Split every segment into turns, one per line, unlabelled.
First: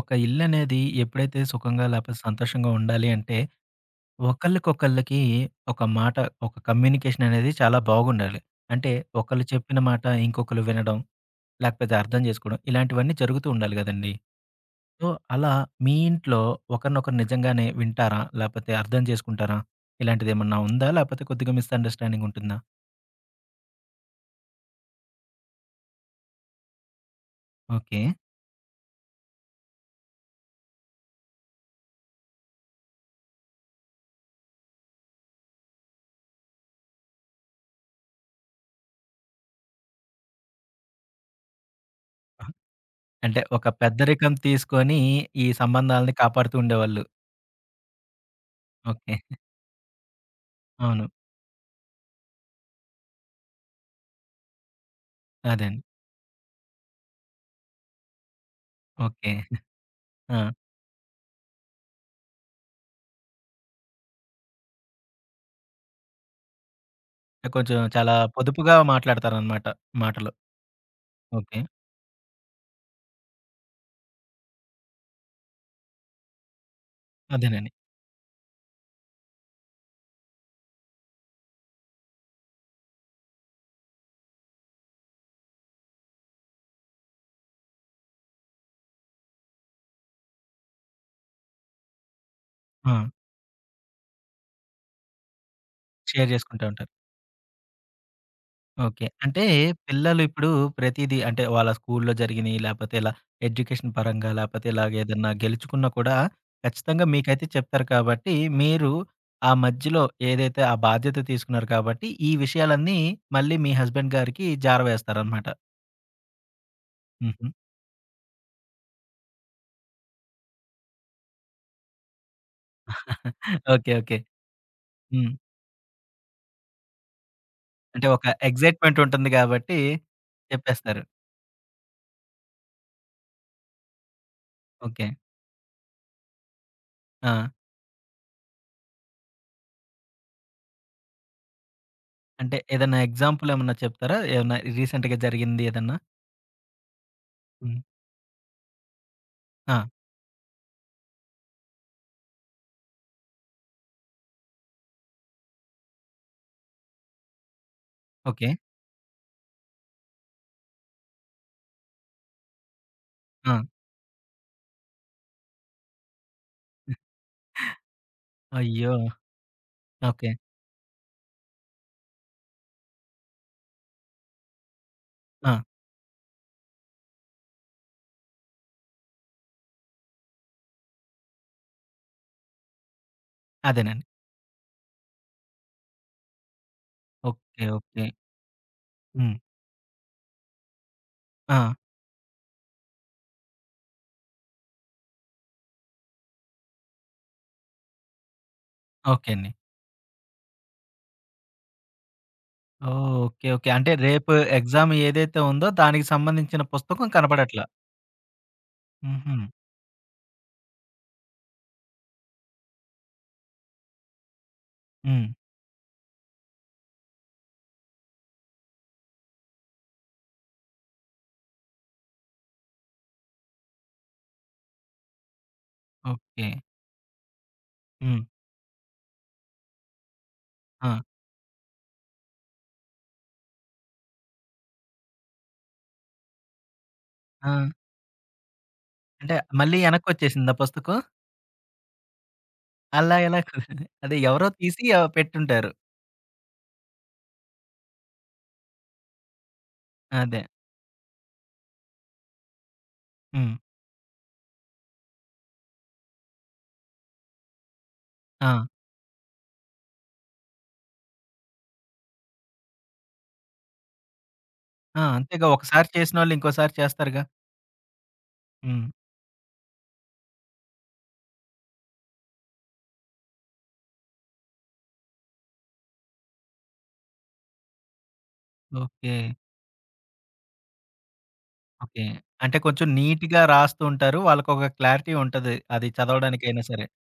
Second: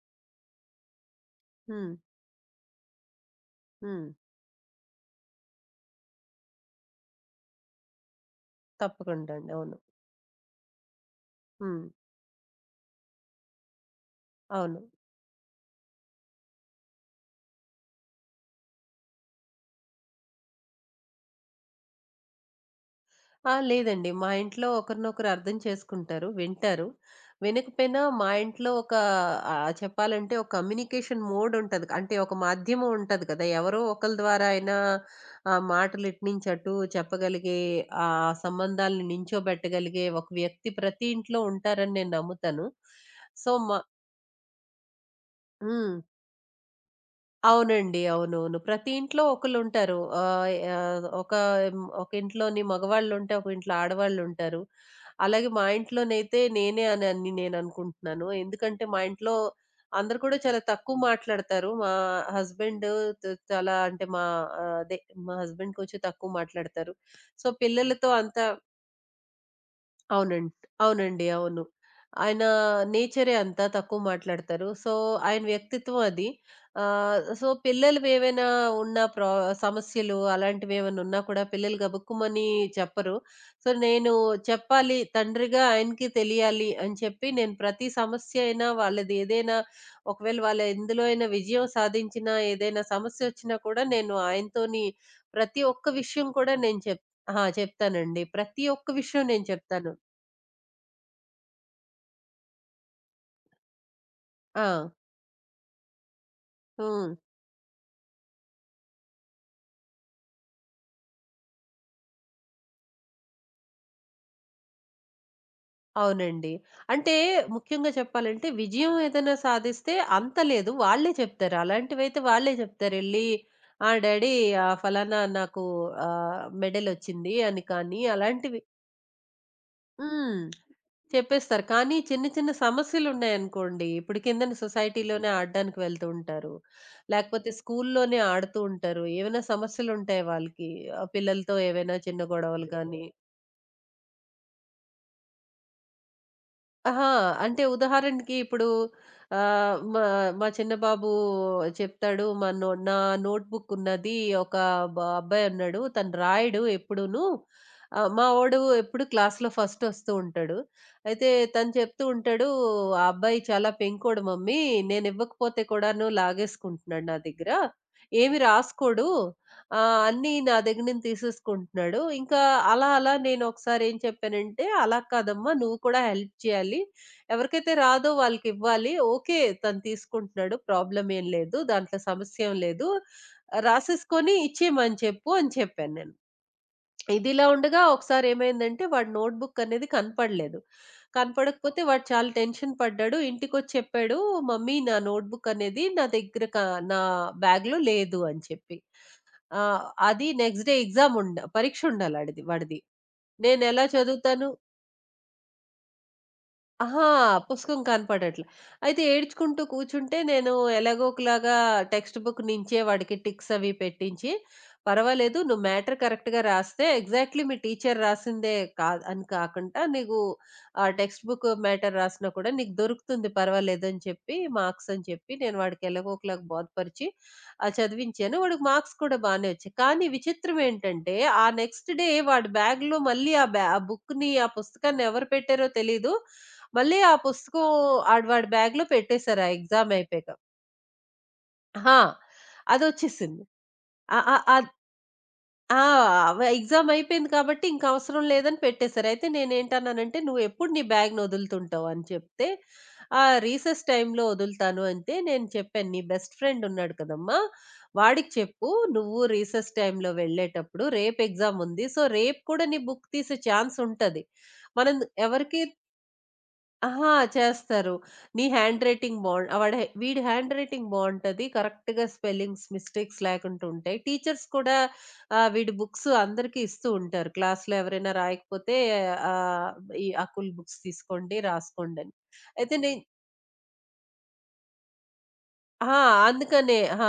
ఒక ఇల్లనేది ఎప్పుడైతే సుఖంగా
హ్మ్.
లేకపోతే సంతోషంగా ఉండాలి అంటే,
హ్మ్.
ఒకళ్ళకొకళ్ళకి ఒక మాట, ఒక కమ్యూనికేషన్ అనేది చాలా బాగుండాలి. అంటే
తప్పకుండా
ఒకళ్ళు
అండి. అవును.
చెప్పిన మాట ఇంకొకళ్ళు వినడం,
హ్మ్.
లేకపోతే అర్థం చేసుకోవడం ఇలాంటివన్నీ జరుగుతూ ఉండాలి గదండీ!
అవును.
సో, అలా మీ ఇంట్లో ఒకరినొకరు నిజంగానే వింటారా? లేకపోతే అర్థం చేసుకుంటారా? ఇలాంటిదేమన్నా ఉందా? లేకపోతే కొద్దిగా మిస్‌అండర్‌స్టాండింగ్ ఉంటుందా?
ఆ! లేదండి. మా ఇంట్లో ఒకరినొకరు అర్థం చేసుకుంటారు, వింటారు. వినకపోయినా
ఓకే.
మా ఇంట్లో ఒక చెప్పాలంటే ఒక కమ్యూనికేషన్ మోడ్ ఉంటది. అంటే ఒక మాధ్యమం ఉంటది కదా! ఎవరో ఒకళ్ళ ద్వారా అయినా మాటలు ఇటు నుంచి అటు చెప్పగలిగే, ఆ సంబంధాలను నించోబెట్టగలిగే ఒక వ్యక్తి ప్రతి ఇంట్లో ఉంటారని నేను నమ్ముతాను.
అంటే
సో,
ఒక
మా
పెద్దరికం తీసుకొని ఈ
హ్మ్.
సంబంధాలని కాపాడుతూ ఉండేవాళ్ళు.
అవునండి. అవునవును. ప్రతి
ఓకే.
ఇంట్లో ఒకళ్ళుంటారు. ఆహ్,
అవును.
ఆహ్, ఒక ఇంట్లోని మగవాళ్ళుంటే, ఒక ఇంట్లో ఆడవాళ్ళుంటారు. అలాగే
అదే
మా
అండి.
ఇంట్లోనైతే నేనే అనని నేననుకుంటున్నాను. ఎందుకంటే, మా
ఓకే.
ఇంట్లో అందరూ కూడా
ఆ!
చాలా తక్కువ మాట్లాడతారు. మా హస్బెండ్ చాలా అంటే మా ఆహ్, అదే మా హస్బెండ్ కొంచెం తక్కువ మాట్లాడతారు. సో,
కొంచెం
పిల్లలతో
చాలా
అంత
పొదుపుగా మాట్లాడతారనమాట మాటలు.
అవునండి. అవునండి.
ఓకే.
అవును. ఆయన నేచరే అంతా తక్కువ మాట్లాడతారు. సో, ఆయన వ్యక్తిత్వం అది. సో,
అదేనండి.
పిల్లలవేవైనా ఉన్న ప్రా సమస్యలు అలాంటివేవన్నా ఉన్నా కూడా పిల్లలు గబుక్కుమని చెప్పరు. సో, నేను చెప్పాలి తండ్రిగా ఆయనకి తెలియాలి అని చెప్పి నేను ప్రతి సమస్య అయినా వాళ్ళది ఏదైనా ఒకవేళ వాళ్ళు ఎందులో అయినా విజయం సాధించినా, ఏదైనా
ఆ!
సమస్యొచ్చినా కూడా నేను ఆయనతోని ప్రతి ఒక్క విషయం
షేర్
కూడా
చేసుకుంటా
నేను
ఉంటారు.
ఆ! చెప్తానండి. ప్రతి ఒక్క
ఓకే.
విషయం
అంటే
నేను చెప్తాను.
పిల్లలు ఇప్పుడు ప్రతీదీ అంటే వాళ్ళ స్కూల్లో జరిగినయి లేపోతే ఇలా ఎడ్యుకేషన్ పరంగా
ఆ!
లేపోతే ఇలాగ ఏదన్నా గెలుచుకున్నా కూడా ఖచ్చితంగా
హ్మ్.
మీకైతే చెప్తారు కాబట్టి మీరు ఆ మధ్యలో ఏదైతే ఆ బాధ్యత తీసుకున్నారు కాబట్టి ఈ విషయాలన్నీ మళ్ళీ మీ హస్బెండ్ గారికి జారవేస్తారనమాట.
అవునండి. అంటే
హుహు.
ముఖ్యంగా చెప్పాలంటే విజయం ఏదైనా సాధిస్తే అంత లేదు. వాళ్ళే చెప్తారు. అలాంటివైతే వాళ్ళే చెప్తారు. ఎళ్లి "ఆ!
ఓకే. ఓకే.
డ్యాడీ ఫలానా
హ్మ్.
నాకు మెడలొచ్చింది" అని కానీ
అంటే ఒక
అలాంటివి
ఎగ్జైట్‌మెంట్ ఉంటుంది కాబట్టి
హ్మ్.
చెప్పేస్తారు.
చెప్పేస్తారు. కానీ చిన్న చిన్న సమస్యలున్నాయనుకోండి, ఇప్పుడు కిందన
ఓకే.
సొసైటీలోనే ఆడడానికి వెళ్తూ ఉంటారు.
ఆ!
లేకపోతే స్కూల్లోనే ఆడుతూ ఉంటారు. ఏవైనా సమస్యలుంటాయి వాళ్ళకి. పిల్లలతో ఏవైనా చిన్న
అంటే
గొడవలు
ఏదన్నా
గాని
ఎగ్జాంపుల్ ఏమన్నా చెప్తారా? ఏమన్నా రీసెంట్‌గా జరిగింది ఏదన్నా?
అహా! అంటే
హ్మ్.
ఉదాహరణకి ఇప్పుడు ఆహ్,
ఆ!
మా మా చిన్న బాబు చెప్తాడు. మా నో నా నోట్‌బుక్ ఉన్నది. ఒక అబ్బాయి ఉన్నాడు. తను రాయడు ఎప్పుడూను. మా
ఓకే.
వోడు ఎప్పుడు క్లాస్‌లో ఫస్ట్ వస్తూ ఉంటాడు. అయితే తను చెప్తూ ఉంటాడు. "ఆ అబ్బాయి
ఆ!
చాలా పెంకోడు మమ్మీ. నేను ఇవ్వకపోతే కూడాను లాగేసుకుంటున్నాడు నా దగ్గర. ఏమి
అయ్యో!
రాసుకోడు. ఆ!
ఓకే.
అన్నీ నా దగ్గర నుంచి తీసేసుకుంటున్నాడు. ఇంకా అలా అలా నేనొకసారి ఏం చెప్పానంటే, "అలా కాదమ్మా!
ఆ!
నువ్వు కూడా హెల్ప్ చేయాలి. ఎవరికైతే రాదో వాళ్ళకివ్వాలి. ఓకే. తను తీసుకుంటున్నాడు. ప్రాబ్లమ్ ఏం లేదు. దాంట్లో సమస్యేం లేదు.
అదేనండి.
రాసేసుకొని ఇచ్చేయమని చెప్పు" అని చెప్పాను నేను. ఇదిలా
ఓకే.
ఉండగా
ఓకే.
ఒకసారి ఏమైందంటే, వాడి
హ్మ్.
నోట్‌బుక్ అనేది కనపడలేదు.
ఆ!
కనపడకపోతే వాడు చాలా టెన్షన్ పడ్డాడు. ఇంటికొచ్చి చెప్పాడు, "మమ్మీ నా నోట్‌బుక్ అనేది నా దగ్గర నా బ్యాగ్‌లో లేదు" అని చెప్పి.
ఓకే అండి.
ఆ! అది నెక్స్ట్ డే ఎగ్జామ్ పరీక్ష ఉండాలాడిది వాడిది.
ఓహ్! ఓకే. ఓకే.
నేనెలా
అంటే రేపు
చదువుతాను?
ఎగ్జామ్ ఏదైతే ఉందో దానికి సంబంధించిన పుస్తకం
అహా!
కనపడట్లా.
పుస్తకం కనపడట్లే. అయితే
హుహు.
ఏడ్చుకుంటూ కూర్చుంటే, నేను ఎలాగో ఒకలాగా టెక్స్ట్ బుక్ నించే వాడికి టిక్స్ అవి పెట్టించి,
హ్మ్.
"పర్వాలేదు నువ్వు మ్యాటర్ కరెక్ట్‌గా రాస్తే, ఎగ్జాక్ట్‌లీ మీ టీచర్ రాసిందే కాదు అని కాకుండా, నీకు ఆ టెక్స్ట్ బుక్ మ్యాటర్ రాసినా కూడా నీకు దొరుకుతుంది పర్వాలేదు" అని చెప్పి, మార్క్స్ అని చెప్పి, నేను వాడికి ఎలాగో ఒకలాగా
ఓకే.
బోధపరిచి,
హ్మ్.
చదివించాను. వాడికి మార్క్స్ కూడా బానే వచ్చాయి. కానీ విచిత్రం
ఆ!
ఏంటంటే, ఆ నెక్స్ట్ డే వాడి బ్యాగ్‌లో మళ్ళీ ఆ ఆ బుక్‌ని, ఆ పుస్తకాన్ని ఎవరు పెట్టారో తెలీదు. మళ్ళీ ఆ
ఆ!
పుస్తకం వాడి బ్యాగ్‌లో
అంటే
పెట్టేసారు ఆ
మళ్ళీ
ఎగ్జామ్ అయిపోయాక.
వెనక్కొచ్చేసిందా పుస్తకం?
అహా!
అలా ఎలా
అదొచ్చేసింది.
కుదిరింది? అదే
అ అ
ఎవరో
అద్
తీసి పెట్టుంటారు.
ఆ! ఎగ్జామ్ అయిపోయింది కాబట్టి ఇంక అవసరం లేదని పెట్టేసారు. అయితే నేనేంటన్నానంటే,
అదే.
"నువ్వెప్పుడు నీ బ్యాగ్‌ని వదులుతుంటావు?" అని చెప్తే,
హ్మ్.
రీసెస్ టైమ్‌లో వదులుతాను" అంటే నేను చెప్పాను, "నీ బెస్ట్ ఫ్రెండ్ ఉన్నాడు కదమ్మా! వాడికి
ఆ!
చెప్పు నువ్వు రీసెస్ టైమ్‌లో వెళ్ళేటప్పుడు రేపు ఎగ్జామ్ ఉంది. సో, రేపు కూడా నీ బుక్ తీసే ఛాన్స్ ఉంటది. మనం
ఆ! అంతేగా
ఎవరికీ
ఒకసారి చేసినోళ్ళు ఇంకోసారి
ఆహా!
చేస్తారుగా.
చేస్తారు. నీ హ్యాండ్
హ్మ్.
రైటింగ్ బావుం వాడి హే వీడి హ్యాండ్ రైటింగ్ బావుంటది. కరెక్ట్‌గా స్పెల్లింగ్స్, మిస్టేక్స్ లేకుండా ఉంటాయి. టీచర్స్ కూడా వీడి బుక్స్ అందరికీ ఇస్తూ ఉంటారు. క్లాస్‌లో ఎవరైనా రాయకపోతే
ఓకే.
ఆహ్, ఈ బుక్స్ తీసుకోండి,
ఓకే.
రాసుకోండని.
అంటే
అయితే
కొంచెం నీట్‌గా రాస్తూ ఉంటారు. వాళ్ళకొక క్లారిటీ ఉంటది. అది
ఆ!
చదవడానికైనా
అందుకనే.
సరే.
ఆ!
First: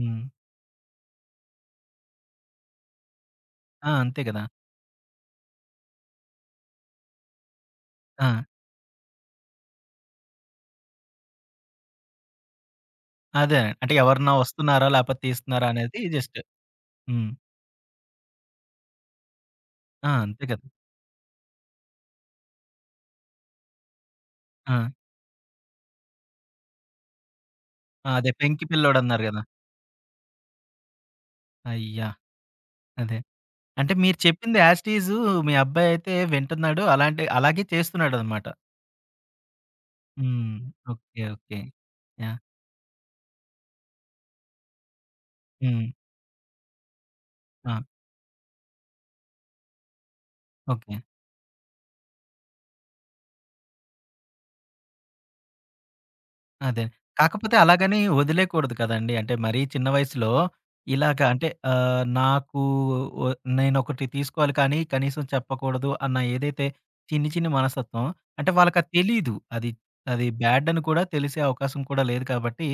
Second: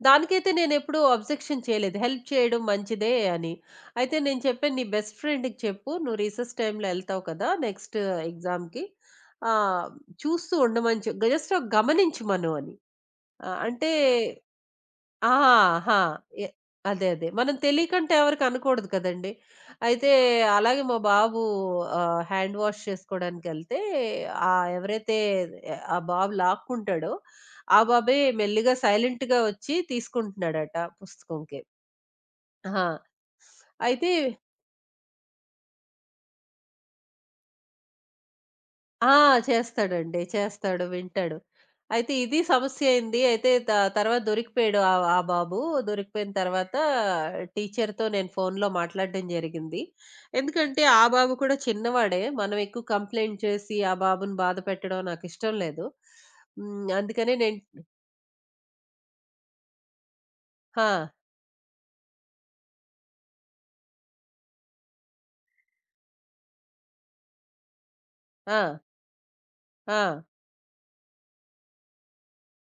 హ్మ్.
దానికైతే నేనెప్పుడూ అబ్జెక్షన్ చేయలేదు. హెల్ప్ చేయడం మంచిదే అని.
ఆ!
అయితే
అంతే
నేను
కదా!
చెప్పాను, "నీ బెస్ట్ ఫ్రెండ్‌కి చెప్పు. నువ్వు రీసెస్ టైమ్‌లో ఎళ్తావు కదా! నెక్స్ట్
ఆ!
ఎగ్జామ్‌కి. ఆహ్, చూస్తూ ఉండమని జస్ట్ గమనించమను" అని.
అదే.
అంటే
అంటే ఎవరన్నా వస్తున్నారా? లేపోతే
ఆ!
తీస్తున్నారా?
ఆ!
అనేది జస్ట్.
ఎ అదే. అదే.
హ్మ్.
మనం తెలియకంటే ఎవరికి అనకూడదు కదండీ!
ఆ!
అయితే
అంతే కదా!
అలాగే మా బాబు హ్యాండ్ వాష్ చేసుకోవడానికెళ్తే
ఆ!
ఎవరైతే ఆ బాబు లాక్కుంటాడో, ఆ
ఆ!
బాబే
అదే పెంకి
మెల్లిగా
పిల్లోడన్నారు
సైలెంట్‌గా
గదా!
వచ్చి తీసుకుంటున్నాడట పుస్తకంకి.
అయ్యా!
ఆ!
అదే. అంటే
అయితే
మీరు చెప్పింది యాజ్ ఇట్ ఈజ్ మీ అబ్బాయయితే వింటున్నాడు. అలాంటి అలాగే చేస్తున్నాడనమాట.
ఆ! చేస్తాడండి.
హ్మ్.
చేస్తాడు.
ఓకే.
వింటాడు.
ఓకే.
అయితే
యాహ్!
ఇది సమస్య అయింది. అయితే తర్వాత దొరికిపోయాడు ఆ ఆ బాబు.
హ్మ్.
దొరికిపోయిన తర్వాత
ఆ!
టీచర్‌తో నేను ఫోన్‌లో మాట్లాడడం జరిగింది. ఎందుకంటే
ఓకే.
ఆ బాబు కూడా చిన్నవాడే. మనం ఎక్కువ కంప్లెయింట్ చేసి ఆ బాబుని బాధ పెట్టడం నాకిష్టం లేదు.
అదే.
హ్మ్. అందుకనే
కాకపోతే
నేను
అలాగని వదిలేయకూడదు కదండీ. అంటే మరీ చిన్న వయసులో
ఆ!
ఇలాగ అంటే నాకు ఒ నేనొకటి తీసుకోవాలి కానీ కనీసం చెప్పకూడదు అన్న ఏదైతే చిన్ని చిన్ని మనస్తత్వం అంటే
ఆ!
వాళ్ళకది తెలీదు. అది
ఆ!
అది బ్యాడ్ అని కూడా తెలిసే అవకాశం కూడా లేదు కాబట్టి,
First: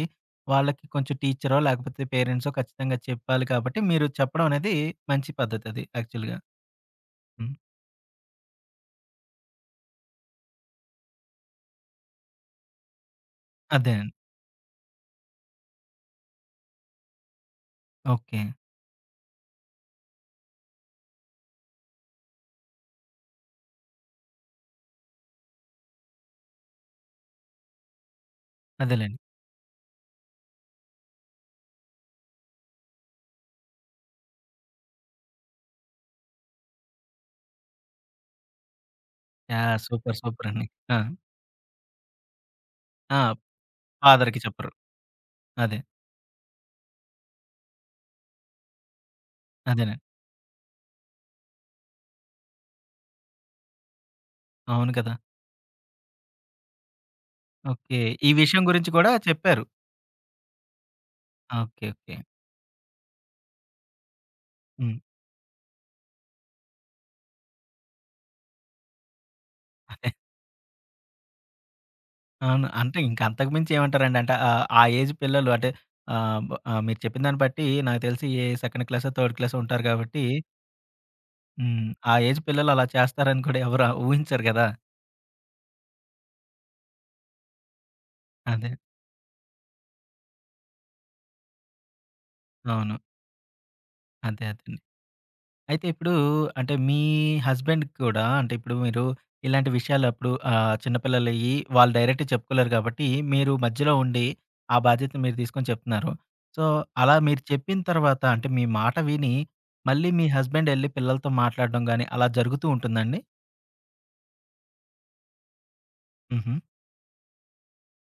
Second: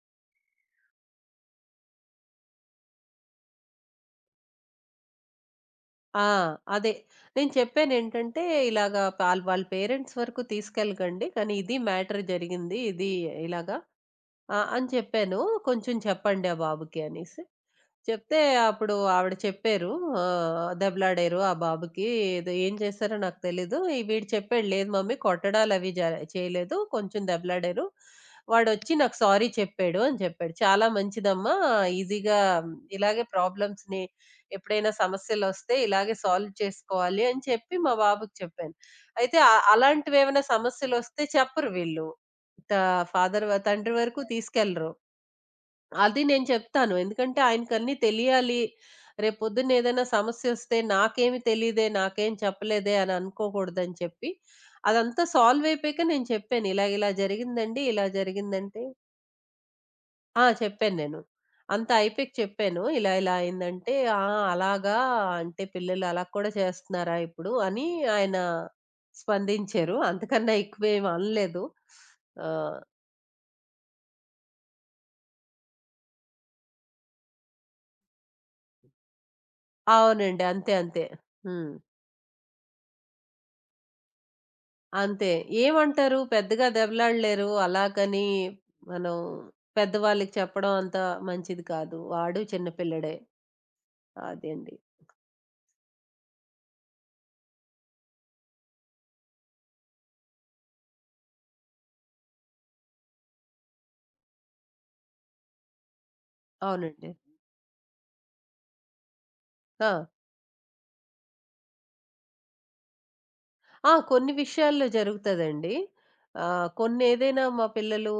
వాళ్ళకి కొంచెం టీచరో లేకపోతే పేరెంట్సో ఖచ్చితంగా చెప్పాలి కాబట్టి మీరు చెప్పడం అనేది మంచి పద్ధతది
ఆ!
యాక్చువల్‌గా.
అదే. నేను
హ్మ్.
చెప్పానేంటంటే ఇలాగా ఆల్ వాళ్ళ పేరెంట్స్ వరకు తీసుకెళ్ళకండి. కానీ ఇది మ్యాటర్ జరిగింది. ఇది ఇలాగా
అదేనండి.
ఆ! అని చెప్పాను. కొంచెం చెప్పండి ఆ బాబుకి అనేసి. చెప్తే
ఓకే.
అప్పుడు ఆవిడ చెప్పారు. దెబ్బలాడారు ఆ బాబుకి. ఏదో ఏం చేశారో నాకు తెలీదు. ఈ వీడు చెప్పాడు, "లేదు మమ్మీ కొట్టడాలవి చేయలేదు. కొంచెం దెబ్బలాడారు. వాడొచ్చి నాకు
అదేలెండి.
సారీ చెప్పాడు" అని చెప్పాడు. "చాలా మంచిదమ్మా. ఈజీగా ఇలాగే ప్రాబ్లమ్స్‌ని ఎప్పుడైనా సమస్యలొస్తే ఇలాగే సాల్వ్ చేసుకోవాలి" అని చెప్పి మా బాబుకి చెప్పాను. అయితే
యాహ్! సూపర్.
అలాంటివేమైనా
సూపర్ అండి. ఆ!
సమస్యలొస్తే చెప్పరు వీళ్ళు. త
ఆ!
ఫాదర్ వ తండ్రి వరకు
ఫాదర్‌కి చెప్పరు.
తీసుకెళ్లరు.
అదే.
అది నేను చెప్తాను. ఎందుకంటే ఆయనకన్నీ తెలియాలి. రేపొద్దున్న
అదేనండి.
ఏదైనా సమస్యొస్తే నాకేమి తెలీదే, నాకేం చెప్పలేదే అని అనుకోకూడదని చెప్పి,
అవును కదా!
అదంతా సాల్వ్ అయిపోయాక నేను చెప్పాను. ఇలాగ ఇలా జరిగిందండి.
ఓకే.
ఇలా
ఈ విషయం
జరిగిందంటే
గురించి కూడా చెప్పారు.
ఆ! చెప్పాను నేను.
ఓకే.
అంతా
ఓకే.
అయిపోయాక చెప్పాను. ఇలా ఇలా అయిందంటే, "ఆ! అలాగా
హ్మ్.
అంటే పిల్లలు అలా కూడా చేస్తున్నారా ఇప్పుడు?" అని ఆయన స్పందించారు.
అదే.
అంతకన్నా ఎక్కువేమి అనలేదు.
అవును.
ఆహ్,
అంటే ఇంక అంతకు మించి ఏమంటారండి? అంటే ఆ ఏజ్ పిల్లలు అంటే మీరు చెప్పిన దాన్ని బట్టి నాకు తెలిసి ఏ సెకండ్ క్లాసో, థర్డ్ క్లాసో ఉంటారు కాబట్టి
అవునండి. అంతే. అంతే. హ్మ్.
హ్మ్. ఆ ఏజ్ పిల్లలు అలా చేస్తారని కూడా ఎవరు ఊహించరు గదా!
అంతే. ఏమంటారు? పెద్దగా దెబ్బలాడలేరు. అలాగని
అదే.
మనం పెద్దవాళ్ళకి చెప్పడం అంత మంచిది కాదు. వాడు చిన్న
అవును.
పిల్లడే.
అదే. అదే.
అదండి.
అయితే ఇప్పుడు అంటే మీ హస్బెండ్‌కి కూడా అంటే ఇప్పుడు మీరు ఇలాంటి విషయాలు అప్పుడు చిన్న పిల్లలయ్యి వాళ్ళు డైరెక్ట్‌గా చెప్పుకోలేరు కాబట్టి మీరు మధ్యలో ఉండి ఆ బాధ్యత మీరు తీసుకొని చెప్తున్నారు. సో,
అవునండి.
అలా మీరు చెప్పిన తర్వాత అంటే మీ మాట విని
ఆ!
మళ్ళీ మీ హస్బెండ్ ఎళ్లి పిల్లలతో మాట్లాడడం గాని అలా జరుగుతూ ఉంటుందండి?
ఆ! కొన్ని విషయాల్లో జరుగుతదండి.
హుహు.
కొన్నేదైనా మా పిల్లలు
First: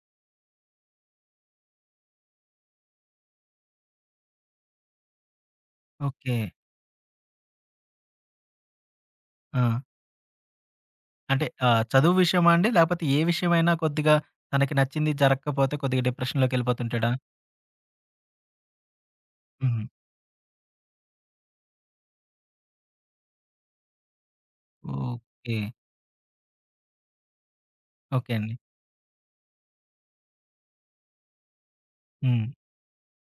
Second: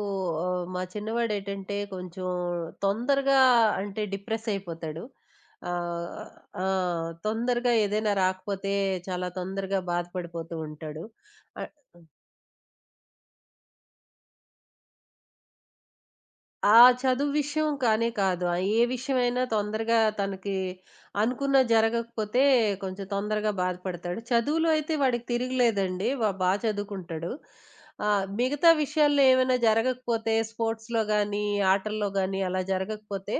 మా చిన్నవాడేటంటే కొంచెం తొందరగా అంటే డిప్రెస్ అయిపోతాడు. ఆహ్,
ఓకే.
ఆ! తొందరగా ఏదైనా రాకపోతే చాలా తొందరగా
ఆ!
బాధపడిపోతూ ఉంటాడు.
అంటే
అ
చదువు విషయమా అండి? లేకపోతే ఏ విషయమైనా కొద్దిగా తనకి నచ్చింది జరగకపోతే కొద్దిగా
ఆ
డిప్రెషన్‌లోకెళ్ళిపోతుంటాడా?
చదువు విషయం కానే కాదు. ఏ విషయమైనా
హుహు.
తొందరగా తనకి అనుకున్నది జరగకపోతే కొంచెం తొందరగా బాధపడతాడు. చదువులో అయితే వాడికి
ఓకే.
తిరగలేదండి. వ బా చదువుకుంటాడు.
ఓకే అండి.
మిగతా విషయాల్లో ఏమైనా జరగకపోతే స్పోర్ట్స్‌లో గానీ, ఆటల్లో గానీ
హ్మ్.
అలా జరగకపోతే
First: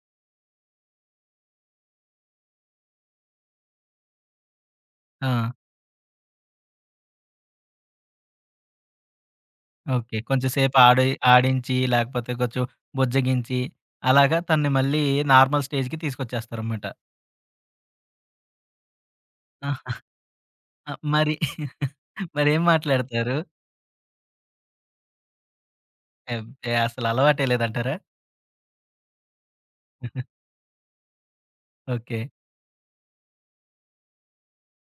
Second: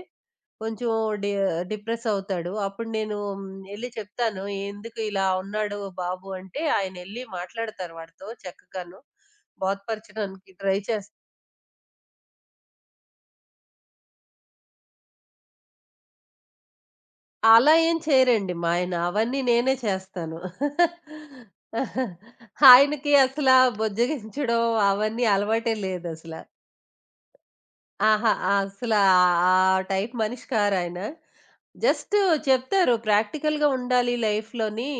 కొంచెం డి డిప్రెస్ అవుతాడు. అప్పుడు నేను ఎళ్లి చెప్తాను. "ఎందుకు ఇలా
ఆ!
ఉన్నాడు బాబు" అంటే ఆయనెళ్లి మాట్లాడతారు వాడితో చక్కగాను.
ఓకే. కొంచెం
బోధపరచడానికి
సేపు
ట్రై
ఆడి
చేస్తారు.
ఆడించి, లేకపోతే కొంచెం బుజ్జగించి, అలాగా తనని మళ్ళీ నార్మల్ స్టేజ్‌కి తీసుకొచ్చేస్తారనమాట.
అలా ఏం చేయరండి మా ఆయన. అవన్నీ నేనే
ఆహా!
చేస్తాను.
మరి మరేం
ఆయనకి
మాట్లాడతారు?
అసలా బుజ్జగించడం అవన్నీ అలవాటే లేదసల.
అబ్బే! అసలు అలవాటే లేదంటారా?
అహా! అసలు ఆ టైప్ మనిషి కారాయన. Just
okay.
చెప్తారు ప్రాక్టికల్‌గా ఉండాలి లైఫ్‌లోని.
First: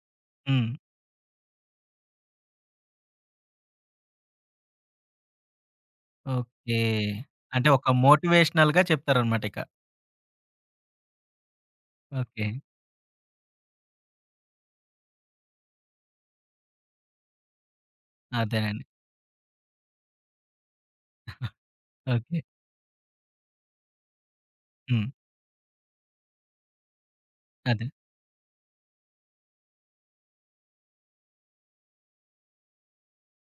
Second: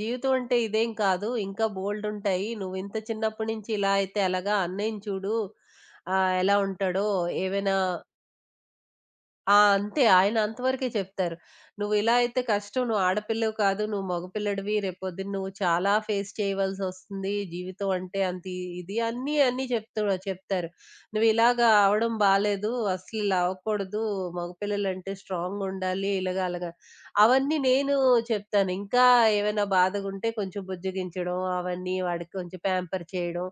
జీవితం అంటే
హ్మ్.
ఇదేం కాదు. ఇంకా బోలెడుంటాయి. నువ్వింత చిన్నప్పటి నుంచి ఇలా అయితే ఎలాగా? అన్నయ్యని చూడు. ఎలా
ఓకే.
ఉంటాడో
అంటే
ఏవైనా
ఒక మోటివేషనల్‌గా చెప్తారనమాట
ఆ!
ఇక.
అంతే. ఆయన అంతవరకే చెప్తారు. "నువ్విలా అయితే
ఓకే.
కష్టం. నువ్వు ఆడపిల్లవి కాదు. నువ్వు మగపిల్లడివి. రేపొద్దున నువ్వు చాలా ఫేస్ చేయవలసొస్తుంది. జీవితం అంటే అంత
అదేనండి.
ఇది" అన్నీ, అన్నీ చెప్తూ చెప్తారు. "నువ్విలాగా అవ్వడం
ఓకే.
బాలేదు. అసలిలా అవ్వకూడదు.
హ్మ్.
మగపిల్లలంటే స్ట్రాంగుండాలి." ఇలాగ అలాగా. అవన్నీ
అదే.
నేను చెప్తాను. ఇంకా ఏవైనా బాధగుంటే కొంచెం బుజ్జగించడం, అవన్నీ వాడికి కొంచెం ప్యాంపర్ చేయడం,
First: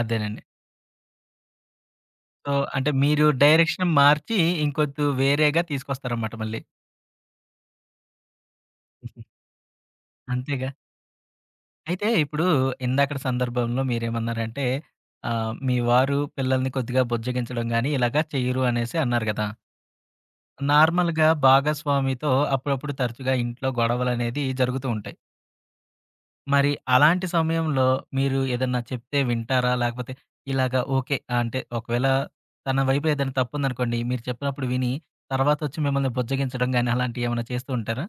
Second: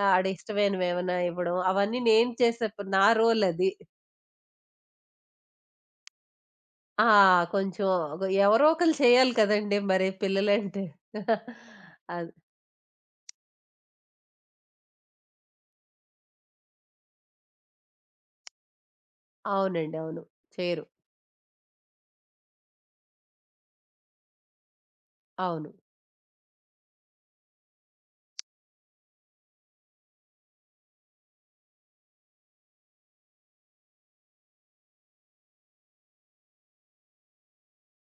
అదేనండి.
ఆడిష్టమైనవేవన్నా ఇవ్వడం, అవన్నీ నేను
సో,
చేసే
అంటే
నా
మీరు
రోలది.
డైరెక్షన్ మార్చి ఇంకొద్దు వేరేగా తీసుకొస్తారనమాట మళ్ళీ.
ఆ! కొంచెం ఎవరో ఒకళ్ళు చేయాలి కదండీ! మరి
అంతేగా?
పిల్లలంటే.
అయితే
అది.
ఇప్పుడు ఇందాకటి సందర్భంలో మీరేమన్నారంటే, మీ వారు పిల్లల్ని కొద్దిగా బుజ్జగించడం గాని, ఇలాగా చెయ్యరు అనేసి అన్నారు గదా!
అవునండి. అవును. చేయరు.
నార్మల్‌గా భాగస్వామితో అప్పుడప్పుడు తరచుగా ఇంట్లో గొడవలనేది జరుగుతూ ఉంటాయి.
అవును.
మరి అలాంటి సమయంలో మీరు ఏదన్నా చెప్తే వింటారా? లేకపోతే ఇలాగా ఓకే. అంటే ఒకవేళ తన వైపు ఏదైనా తప్పుందనుకోండి, మీరు చెప్పినప్పుడు విని, తర్వాతొచ్చి మిమ్మల్ని బుజ్జగించడం గాని, అలాంటియేమన్నా చేస్తూ ఉంటారా?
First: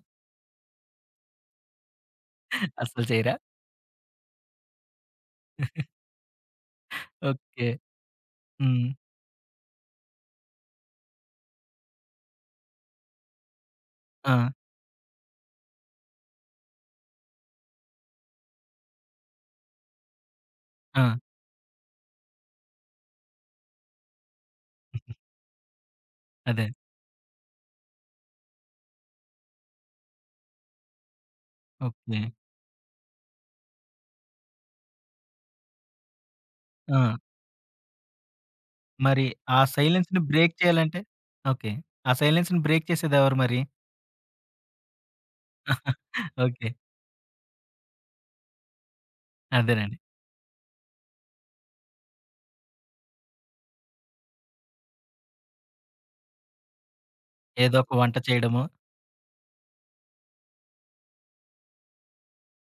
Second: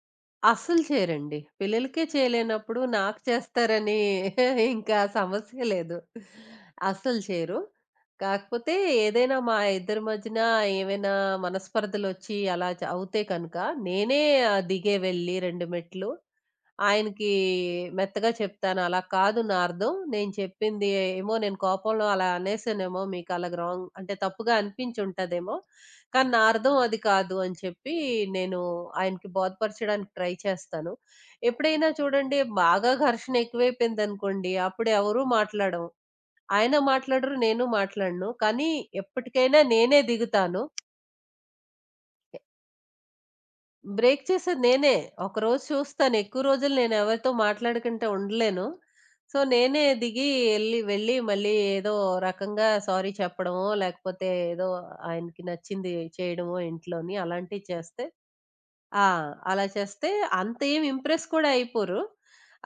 అస్సలు చేయరండి. పిల్లలకే చేయలేనప్పుడు
అస్సలు
నాకు
చేయరా?
చేస్తారని ఇంకా సమస్య లేదు. అస్సలు చేయరు.
ఓకే.
కాకపోతే
హ్మ్.
ఏదైనా మా ఇద్దరి మధ్యన ఏమైనా మనస్పర్ధలొచ్చి అలా అవుతే కనుక నేనే
ఆ!
దిగే వెళ్లి 2 మెట్లు ఆయనకి మెత్తగా చెప్తాను. అలా కాదు నా అర్థం. నేను చెప్పింది
ఆ!
ఏమో నేను కోపంలో అలా అనేసానేమో మీకు అలా రాంగ్ అంటే తప్పుగా అనిపించుంటదేమో. కానీ నా
అదే.
అర్థం అది కాదు అని చెప్పి నేను ఆయనకి బోధపరచడానికి ట్రై చేస్తాను. ఎప్పుడైనా
ఓకే.
చూడండి బాగా ఘర్షణ ఎక్కువైపోయిందనుకోండి అప్పుడు ఎవరు మాట్లాడం. ఆయన
ఆ!
మాట్లాడరు, నేను మాట్లాడను. కానీ
మరి ఆ
ఎప్పటికైనా నేనే
సైలెన్స్‌ని బ్రేక్
దిగుతాను.
చేయాలంటే? ఓకే. ఆ సైలెన్స్‌ని బ్రేక్ చేసేదెవరు మరి?
బ్రేక్ చేసేది నేనే. ఒకరోజు చూస్తాను. ఎక్కువ
ఓకే.
రోజులు నేనెవరితో మాట్లాడకుండా ఉండలేను. సో, నేనే
అదేనండి.
దిగి వెళ్ళి మళ్ళీ ఏదో రకంగా సారీ చెప్పడమో, లేకపోతే ఏదో ఆయనకి నచ్చింది చేయడమో ఇంట్లోని అలాంటివి
ఏదో ఒక
చేస్తే
వంట చేయడమో
ఆ! అలా చేస్తే అంత ఏమి ఇంప్రెస్ కూడా అయిపోరు.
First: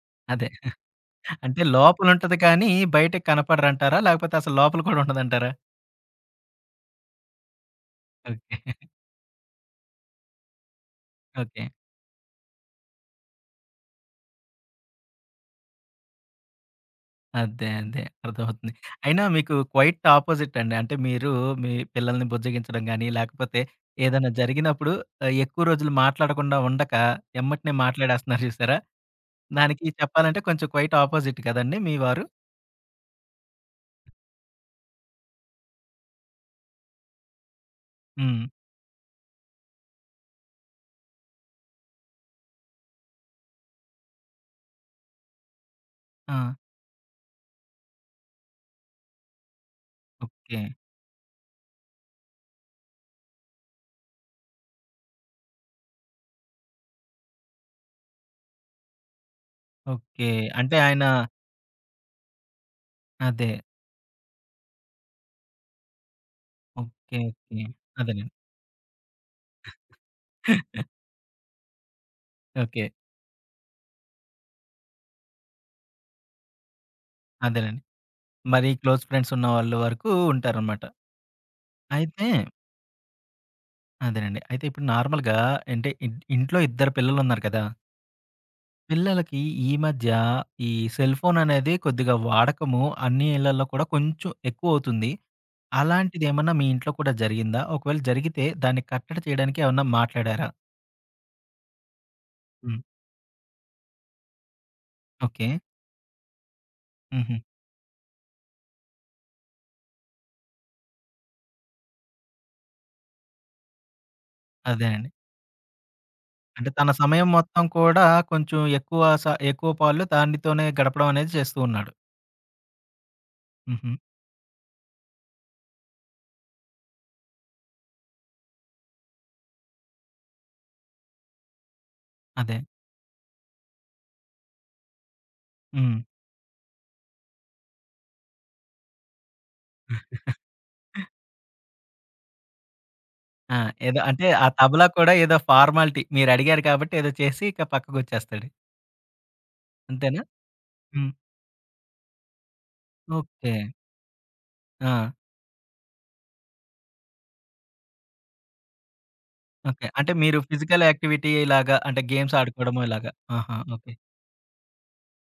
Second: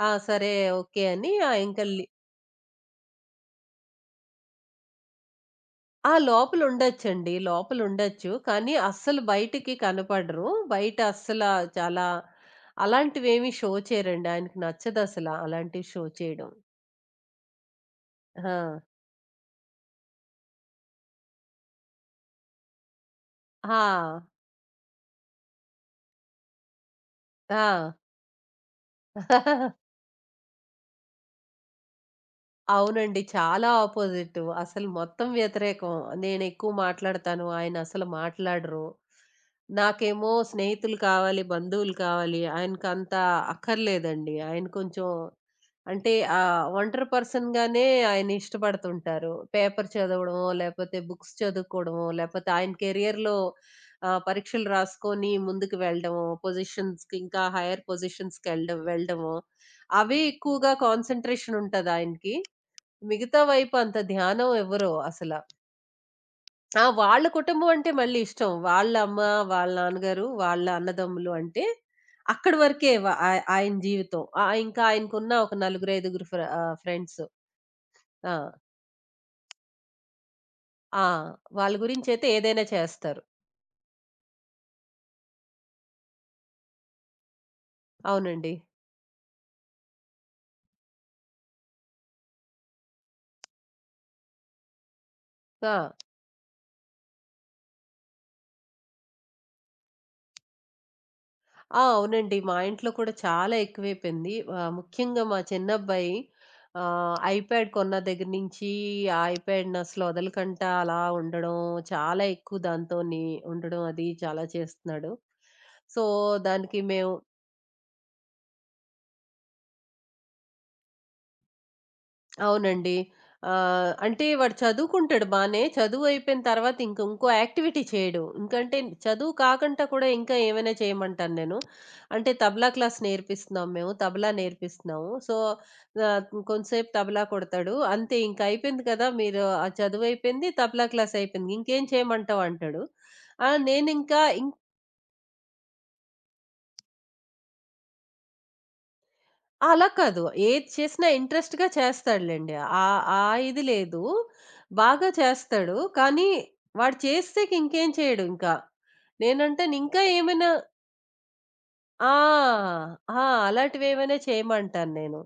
ఆ!
అదే.
సరే, ఓకే అని ఆ!
అంటే
ఇంక లి
లోపలుంటది కానీ బయటకి కనపడరంటారా? లేకపోతే అసలు లోపల కూడా ఉండదంటారా?
ఆ! లోపలుండొచ్చండి. లోపలుండొచ్చు.
ఓకే.
కానీ అస్సలు బయటికి కనపడరు. బయట అస్సల
ఓకే.
చాలా అలాంటివేమి షో చేయరండి. ఆయనకి నచ్చదసల అలాంటివి షో చేయడం.
అదే. అదే.
ఆ!
అర్థమవుతుంది. అయినా మీకు క్వైట్ అపోజిట్ అండి. అంటే మీరు మీ పిల్లల్ని బుజ్జగించడం గాని, లేకపోతే
ఆ!
ఏదైనా జరిగినప్పుడు ఎక్కువ రోజులు మాట్లాడకుండా ఉండక ఎమ్మటనే
ఆ!
మాట్లాడేస్తున్నారు చూసారా? దానికి చెప్పాలంటే కొంచెం క్వైట్ అపోజిట్ కదండీ మీ వారు?
అవునండి. చాలా ఆపోజిట్. అసలు మొత్తం వ్యతిరేకం. నేనెక్కువ మాట్లాడతాను. ఆయనసలు
హ్మ్.
మాట్లాడరు. నాకేమో స్నేహితులు కావాలి, బంధువులు కావాలి. ఆయనకంత అక్కర్లేదండి. ఆయన కొంచెం అంటే
ఆ!
ఒంటరి పర్సన్‌గానే ఆయన ఇష్టపడుతుంటారు. పేపర్ చదవడమో,
ఓకే.
లేపోతే బుక్స్ చదువుకోవడమో, లేపోతే ఆయన కెరియర్‌లో పరీక్షలు రాసుకొని ముందుకు వెళ్ళడమో, పొజిషన్స్‌కి ఇంకా హైయర్ వెళ్ళడమో, అవే
ఓకే.
ఎక్కువగా
అంటే ఆయన
కాన్సంట్రేషన్ ఉంటది ఆయనకి. మిగతా
అదే.
వైపు అంత ధ్యానం ఇవ్వరు అసల. ఆ!
ఓకే.
వాళ్ళ
ఓకే.
కుటుంబం అంటే మళ్ళీ
అదేలెండి.
ఇష్టం. వాళ్ళ అమ్మ, వాళ్ళ నాన్నగారు, వాళ్ళ అన్నదమ్ములు అంటే అక్కడి
ఓకే.
వరకే వ ఆయ ఆయన జీవితం. ఇంకా ఆయనకున్న ఒక నలుగురు, ఐదుగురు ఫ్రెండ్స్.
అదేలెండి.
ఆ!
మరి క్లోజ్ ఫ్రెండ్స్ ఉన్నవాళ్ళు వరకు ఉంటారనమాట.
ఆ! వాళ్ళ గురించయితే
అయితే
ఏదైనా చేస్తారు.
అదేనండి. అయితే ఇప్పుడు నార్మల్‌గా అంటే ఇన్ ఇంట్లో ఇద్దరు పిల్లలున్నారు కదా!
అవునండి.
పిల్లలకి ఈ మధ్య ఈ సెల్ ఫోన్ అనేది కొద్దిగా వాడకము అన్ని ఇళ్లల్లో కూడా కొంచెం ఎక్కువవుతుంది.
ఆ!
అలాంటిదేమన్నా మీ ఇంట్లో కూడా జరిగిందా? ఒకవేళ జరిగితే దాన్ని కట్టడి చేయడానికి ఏమన్నా మాట్లాడారా?
ఆ! అవునండి. మా
హ్మ్.
ఇంట్లో కూడా చాలా ఎక్కువైపోయింది. ముఖ్యంగా మా
ఓకే.
చిన్నబ్బాయి
హుహు.
ఐప్యాడ్ కొన్న దగ్గర నుంచి ఆ ఐప్యాడ్‌ని అసలు వదలకంట అలా ఉండడం, చాలా ఎక్కువ దాంతోని ఉండడం అది చాలా
అదేనండి.
చేస్తున్నాడు. సో,
అంటే
దానికి
తన
మేము
సమయం మొత్తం కూడా కొంచెం ఎక్కువ స ఎక్కువ పాళ్ళు దానితోనే గడపడం అనేది చేస్తూ ఉన్నాడు.
అవునండి.
హుహు.
అంటే వాడు చదువుకుంటాడు బానే. చదువు అయిపోయిన తర్వాత ఇంక ఇంకో యాక్టివిటీ చేయడు. ఇంకంటే చదువు కాకుండా కూడా ఇంకా ఏమైనా చేయమంటాను నేను. అంటే
అదే.
తబలా క్లాస్ నేర్పిస్తున్నాం మేము. తబలా నేర్పిస్తున్నాము. సో,
హ్మ్.
ఆహ్, కొంతసేపు తబలా కొడతాడు. అంతే ఇంక అయిపోయింది కదా! మీరు ఆ చదువు అయిపోయింది. తబలా క్లాస్ అయిపోయింది. ఇంకేం చేయమంటావు అంటాడు. ఆ!
ఆ! ఏదో
నేనింకా
అంటే ఆ
ఇం
తబలా కూడా ఏదో ఫార్మాలిటీ మీరడిగారు కాబట్టి ఏదో చేసి ఇక పక్కకొచ్చేస్తాడు.
ఆ! అలా
అంతేనా?
కాదు. ఏది చేసినా
హ్మ్.
ఇంట్రెస్ట్‌గా చేస్తాడులెండి. ఆహ్, ఆ
ఓకే.
ఇది లేదు. బాగా
ఆ!
చేస్తాడు. కానీ వాడు చేస్తే ఇంకేం చేయడు ఇంకా. నేనంటాను
ఓకే.
ఇంకా
అంటే మీరు
ఏమైనా
ఫిజికల్ యాక్టివిటీ ఇలాగా అంటే గేమ్స్
ఆ!
ఆడుకోవడము ఇలాగా.
ఆ!
ఆహా! ఓకే.
అలాంటివేమైనా చేయమంటాను నేను.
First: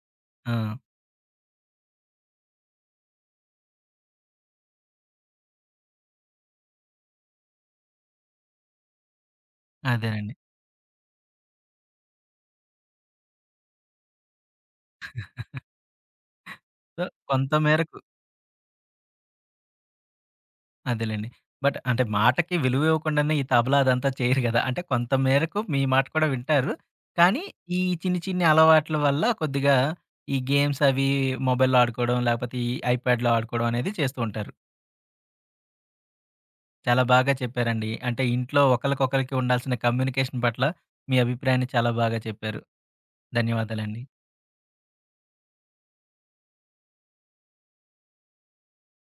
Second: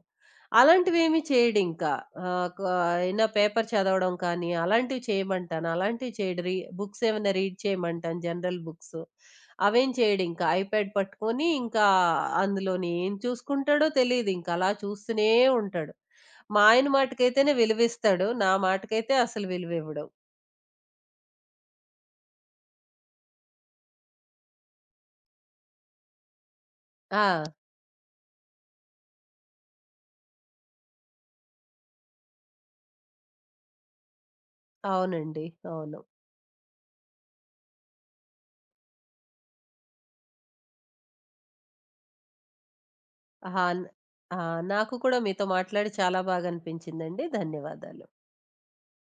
ఆ!
అలాంటివేమి చేయడింకా. ఆహ్, క అయినా పేపర్ చదవడం కానీ, అలాంటివి చేయమంటాను. అలాంటివి చేయడు. బుక్సేమన్నా రీడ్ చేయమంటాను జనరల్ బుక్స్. అవేం
అదేనండి.
చేయడింకా. ఐప్యాడ్ పట్టుకొని ఇంకా అందులోని ఏం చూసుకుంటాడో తెలీదింక. అలా చూస్తూనే ఉంటాడు. మా ఆయన
సో, కొంత
మాటకైతేనే
మేరకు
విలువిస్తాడు. నా మాటకైతే అసలు విలువివ్వడు.
అదేలెండి. బట్ అంటే మాటకి విలువివ్వకుండానే ఈ తబలా అదంతా చేయరు గదా! అంటే కొంత మేరకు మీ మాట కూడా వింటారు. కానీ
ఆ!
ఈ చిన్ని చిన్ని అలవాట్ల వల్ల కొద్దిగా ఈ గేమ్స్ అవి మొబైల్‌లో ఆడుకోవడం, లేపోతే ఈ ఐప్యాడ్‌లో ఆడుకోవడం అనేది చేస్తూ ఉంటారు.
అవునండి. అవును.
చాలా బాగా చెప్పారండి. అంటే ఇంట్లో ఒకళ్ళకొకళ్ళకి ఉండాల్సిన కమ్యూనికేషన్ పట్ల మీ అభిప్రాయాన్ని చాలా బాగా చెప్పారు.
ఆహా!
ధన్యవాదాలండి.
ఆ! నాకు కూడా మీతో మాట్లాడి చాలా బాగా అనిపించిందండి. ధన్యవాదాలు.